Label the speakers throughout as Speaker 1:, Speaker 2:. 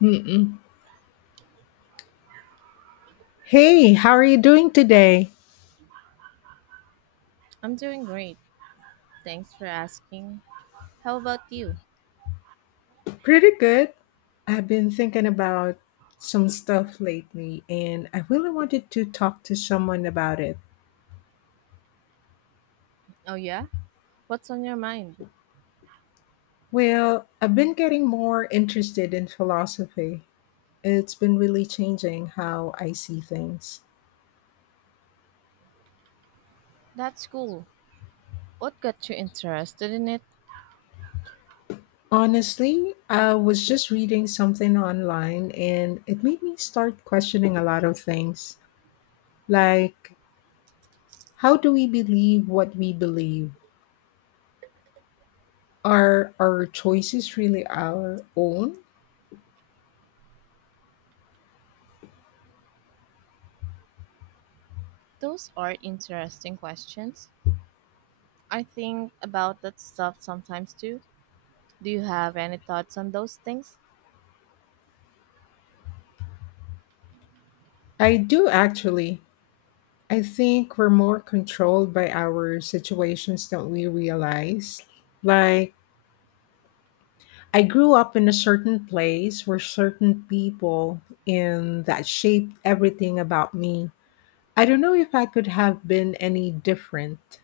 Speaker 1: Mm-mm. Hey, how are you doing today?
Speaker 2: I'm doing great. Thanks for asking. How about you?
Speaker 1: Pretty good. I've been thinking about some stuff lately and I really wanted to talk to someone about it.
Speaker 2: Oh, yeah? What's on your mind?
Speaker 1: Well, I've been getting more interested in philosophy. It's been really changing how I see things.
Speaker 2: That's cool. What got you interested in it?
Speaker 1: Honestly, I was just reading something online and it made me start questioning a lot of things. Like, how do we believe what we believe? Are our choices really our own?
Speaker 2: Those are interesting questions. I think about that stuff sometimes too. Do you have any thoughts on those things?
Speaker 1: I do actually. I think we're more controlled by our situations than we realize. Like, I grew up in a certain place where certain people in that shaped everything about me. I don't know if I could have been any different.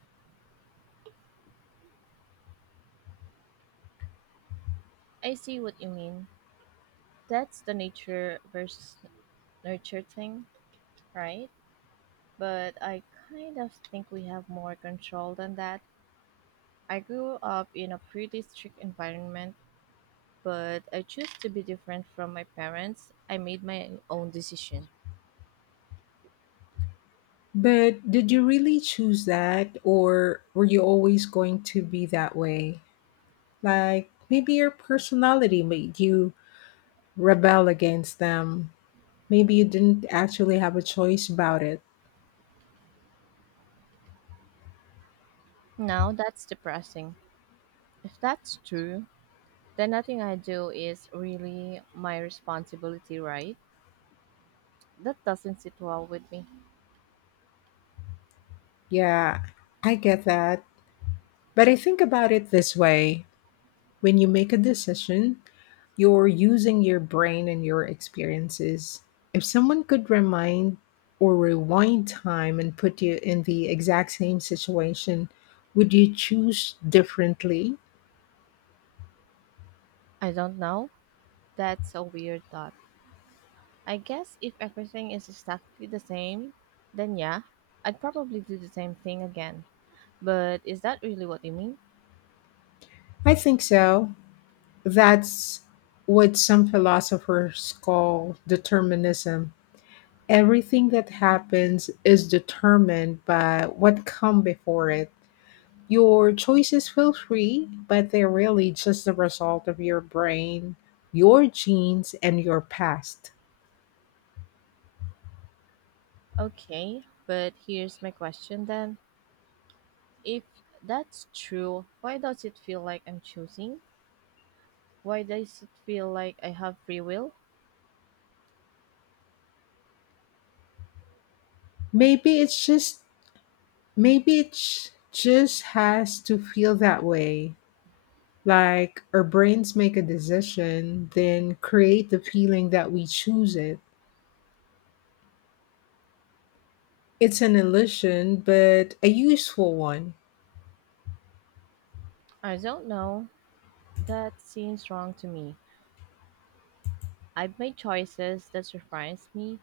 Speaker 2: I see what you mean. That's the nature versus nurture thing, right? But I kind of think we have more control than that. I grew up in a pretty strict environment but I choose to be different from my parents. I made my own decision.
Speaker 1: But did you really choose that, or were you always going to be that way? Like maybe your personality made you rebel against them. Maybe you didn't actually have a choice about it.
Speaker 2: Now that's depressing. If that's true, then nothing I do is really my responsibility, right? That doesn't sit well with me.
Speaker 1: Yeah, I get that. But I think about it this way when you make a decision, you're using your brain and your experiences. If someone could remind or rewind time and put you in the exact same situation, would you choose differently?
Speaker 2: I don't know. That's a weird thought. I guess if everything is exactly the same, then yeah, I'd probably do the same thing again. But is that really what you mean?
Speaker 1: I think so. That's what some philosophers call determinism. Everything that happens is determined by what come before it. Your choices feel free, but they're really just the result of your brain, your genes, and your past.
Speaker 2: Okay, but here's my question then. If that's true, why does it feel like I'm choosing? Why does it feel like I have free will?
Speaker 1: Maybe it's just maybe it sh- Just has to feel that way. Like our brains make a decision, then create the feeling that we choose it. It's an illusion, but a useful one.
Speaker 2: I don't know. That seems wrong to me. I've made choices that surprise me.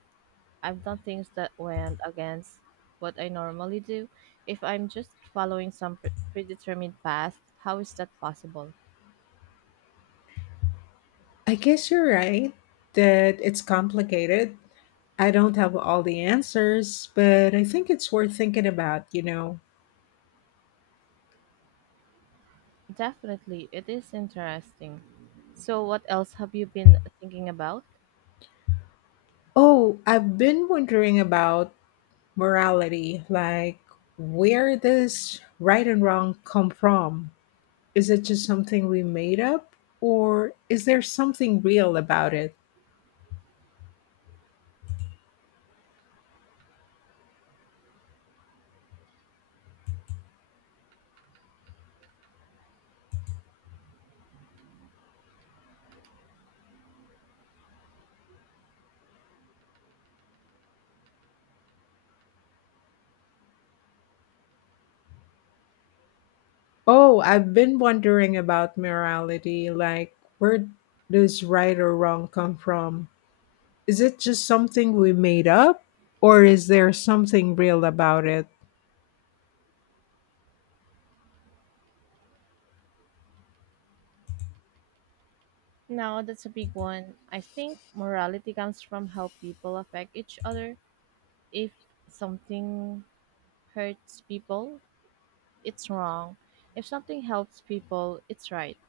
Speaker 2: I've done things that went against what I normally do. If I'm just following some predetermined path, how is that possible?
Speaker 1: I guess you're right that it's complicated. I don't have all the answers, but I think it's worth thinking about.
Speaker 2: Definitely, it is interesting. So, what else have you been thinking about?
Speaker 1: Oh, I've been wondering about morality, like where does right and wrong come from? Is it just something we made up, or is there something real about it? Oh, I've been wondering about morality, like where does right or wrong come from? Is it just something we made up, or is there something real about it?
Speaker 2: Now that's a big one. I think morality comes from how people affect each other. If something hurts people, it's wrong. If something helps people, it's right.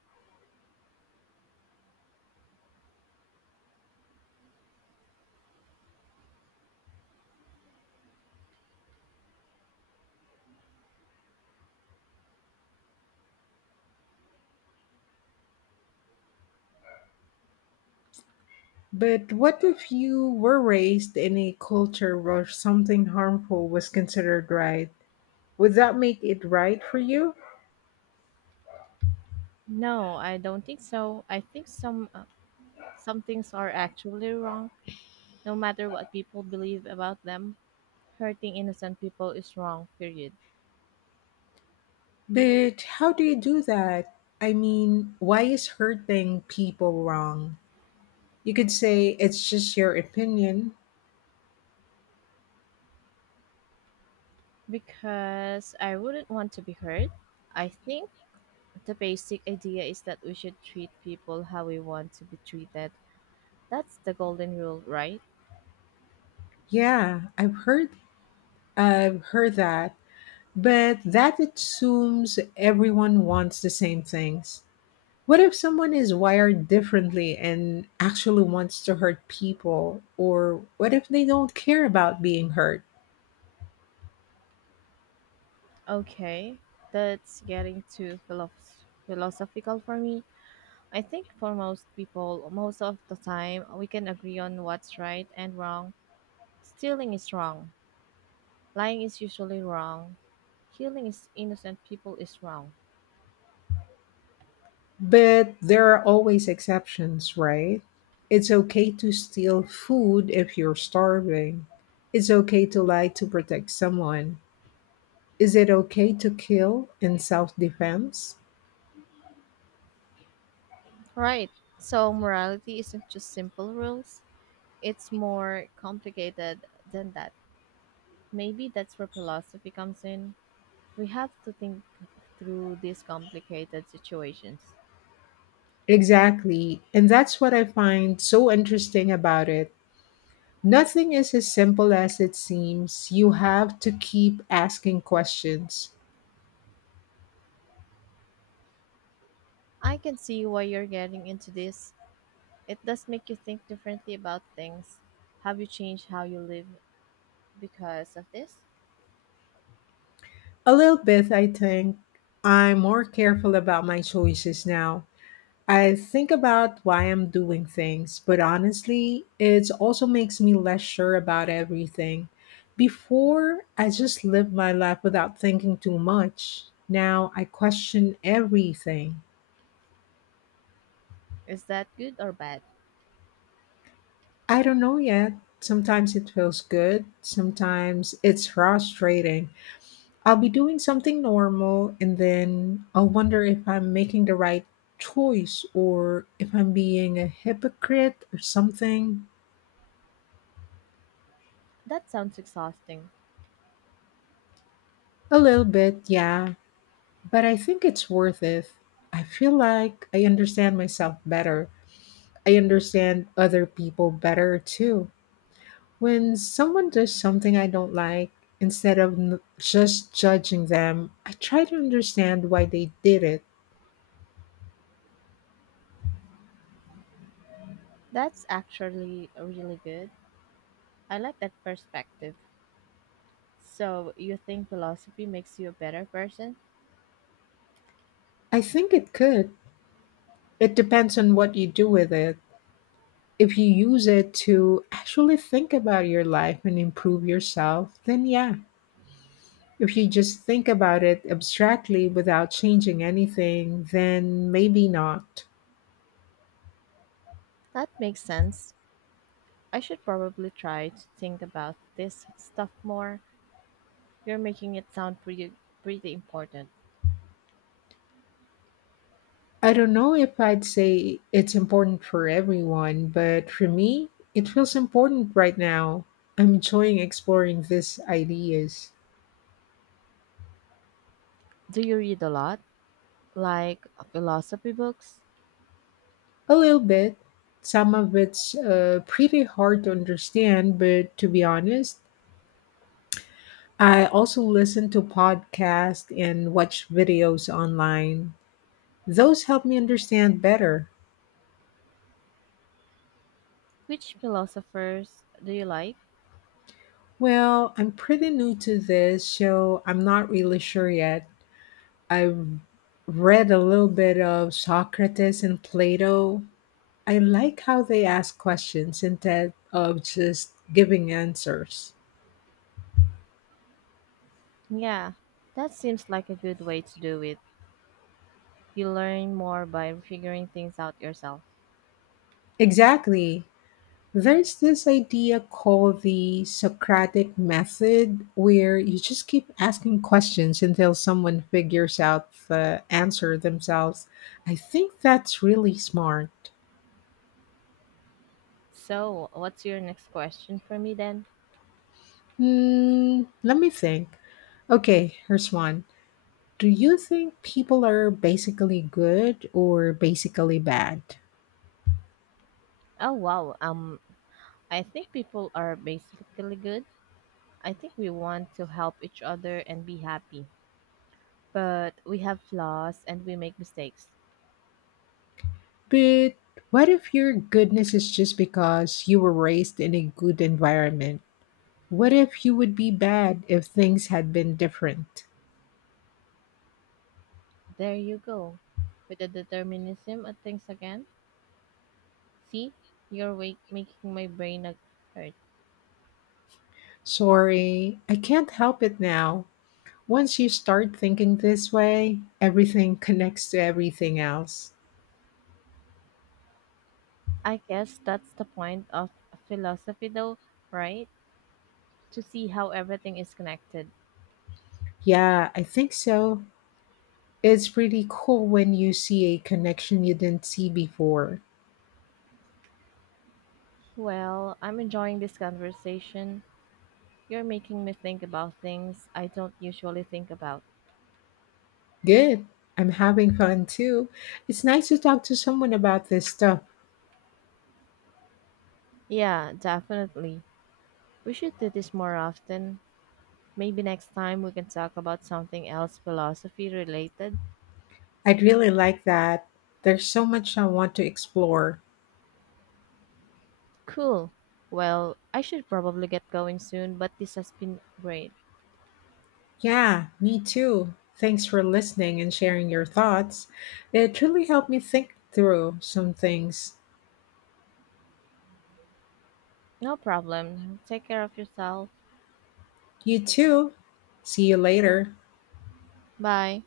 Speaker 1: But what if you were raised in a culture where something harmful was considered right? Would that make it right for you?
Speaker 2: No, I don't think so. I think some things are actually wrong no matter what people believe about them. Hurting innocent people is wrong, period.
Speaker 1: But how do you do that? I mean, why is hurting people wrong? You could say it's just your opinion.
Speaker 2: Because I wouldn't want to be hurt. I think the basic idea is that we should treat people how we want to be treated. That's the golden rule, right?
Speaker 1: Yeah, I've heard that, but that assumes everyone wants the same things. What if someone is wired differently and actually wants to hurt people? Or what if they don't care about being hurt?
Speaker 2: Okay, that's getting too philosophical for me. I think for most people, most of the time, we can agree on what's right and wrong. Stealing is wrong. Lying is usually wrong. Killing is innocent people is wrong.
Speaker 1: But there are always exceptions, right? It's okay to steal food if you're starving. It's okay to lie to protect someone. Is it okay to kill in self defense?
Speaker 2: Right. So morality isn't just simple rules. It's more complicated than that. Maybe that's where philosophy comes in. We have to think through these complicated situations.
Speaker 1: Exactly. And that's what I find so interesting about it. Nothing is as simple as it seems. You have to keep asking questions.
Speaker 2: I can see why you're getting into this. It does make you think differently about things. Have you changed how you live because of this?
Speaker 1: A little bit, I think. I'm more careful about my choices now. I think about why I'm doing things, but honestly, it also makes me less sure about everything. Before, I just lived my life without thinking too much. Now I question everything.
Speaker 2: Is that good or bad?
Speaker 1: I don't know yet. Sometimes it feels good, sometimes it's frustrating. I'll be doing something normal and then I'll wonder if I'm making the right choice or if I'm being a hypocrite or something.
Speaker 2: That sounds exhausting.
Speaker 1: A little bit, yeah, but I think it's worth it. I feel like I understand myself better. I understand other people better too. When someone does something I don't like, instead of just judging them, I try to understand why they did it.
Speaker 2: That's actually really good. I like that perspective. So, you think philosophy makes you a better person?
Speaker 1: I think it could. It depends on what you do with it if you use it to actually think about your life and improve yourself, then yeah. If you just think about it abstractly without changing anything, then maybe not.
Speaker 2: That makes sense. I should probably try to think about this stuff more. You're making it sound pretty important.
Speaker 1: I don't know if I'd say it's important for everyone, but for me, it feels important right now. I'm enjoying exploring these ideas
Speaker 2: Do you read a lot? Like philosophy books?
Speaker 1: a little bit. Some of it's pretty hard to understand, but to be honest, I also listen to podcasts and watch videos online. Those help me understand better.
Speaker 2: Which philosophers do you like?
Speaker 1: Well, I'm pretty new to this, so I'm not really sure yet. I've read a little bit of Socrates and Plato. I like how they ask questions instead of just giving answers.
Speaker 2: Yeah, that seems like a good way to do it. You learn more by figuring things out yourself.
Speaker 1: Exactly. There's this idea called the Socratic method where you just keep asking questions until someone figures out the answer themselves. I think that's really smart.
Speaker 2: So, what's your next question for me then?
Speaker 1: Hmm, let me think. Okay, here's one. Do you think people are basically good or basically bad?
Speaker 2: Oh wow, I think people are basically good. I think we want to help each other and be happy. But we have flaws and we make mistakes.
Speaker 1: But what if your goodness is just because you were raised in a good environment? What if you would be bad if things had been different?
Speaker 2: There you go. With the determinism of things again. See, you're making my brain. Hurt.
Speaker 1: Sorry, I can't help it now. Once you start thinking this way, everything connects to everything else.
Speaker 2: I guess that's the point of philosophy, though, right? To see how everything is connected.
Speaker 1: Yeah, I think so. It's pretty cool when you see a connection you didn't see before.
Speaker 2: Well, I'm enjoying this conversation. You're making me think about things I don't usually think about.
Speaker 1: Good. I'm having fun too. It's nice to talk to someone about this stuff.
Speaker 2: Yeah, definitely. We should do this more often. Maybe next time we can talk about something else philosophy related.
Speaker 1: I'd really like that. There's so much I want to explore.
Speaker 2: Cool. Well, I should probably get going soon, but this has been great.
Speaker 1: Yeah, me too. Thanks for listening and sharing your thoughts. It really helped me think through some things.
Speaker 2: No problem. Take care of yourself.
Speaker 1: You too. See you later.
Speaker 2: Bye.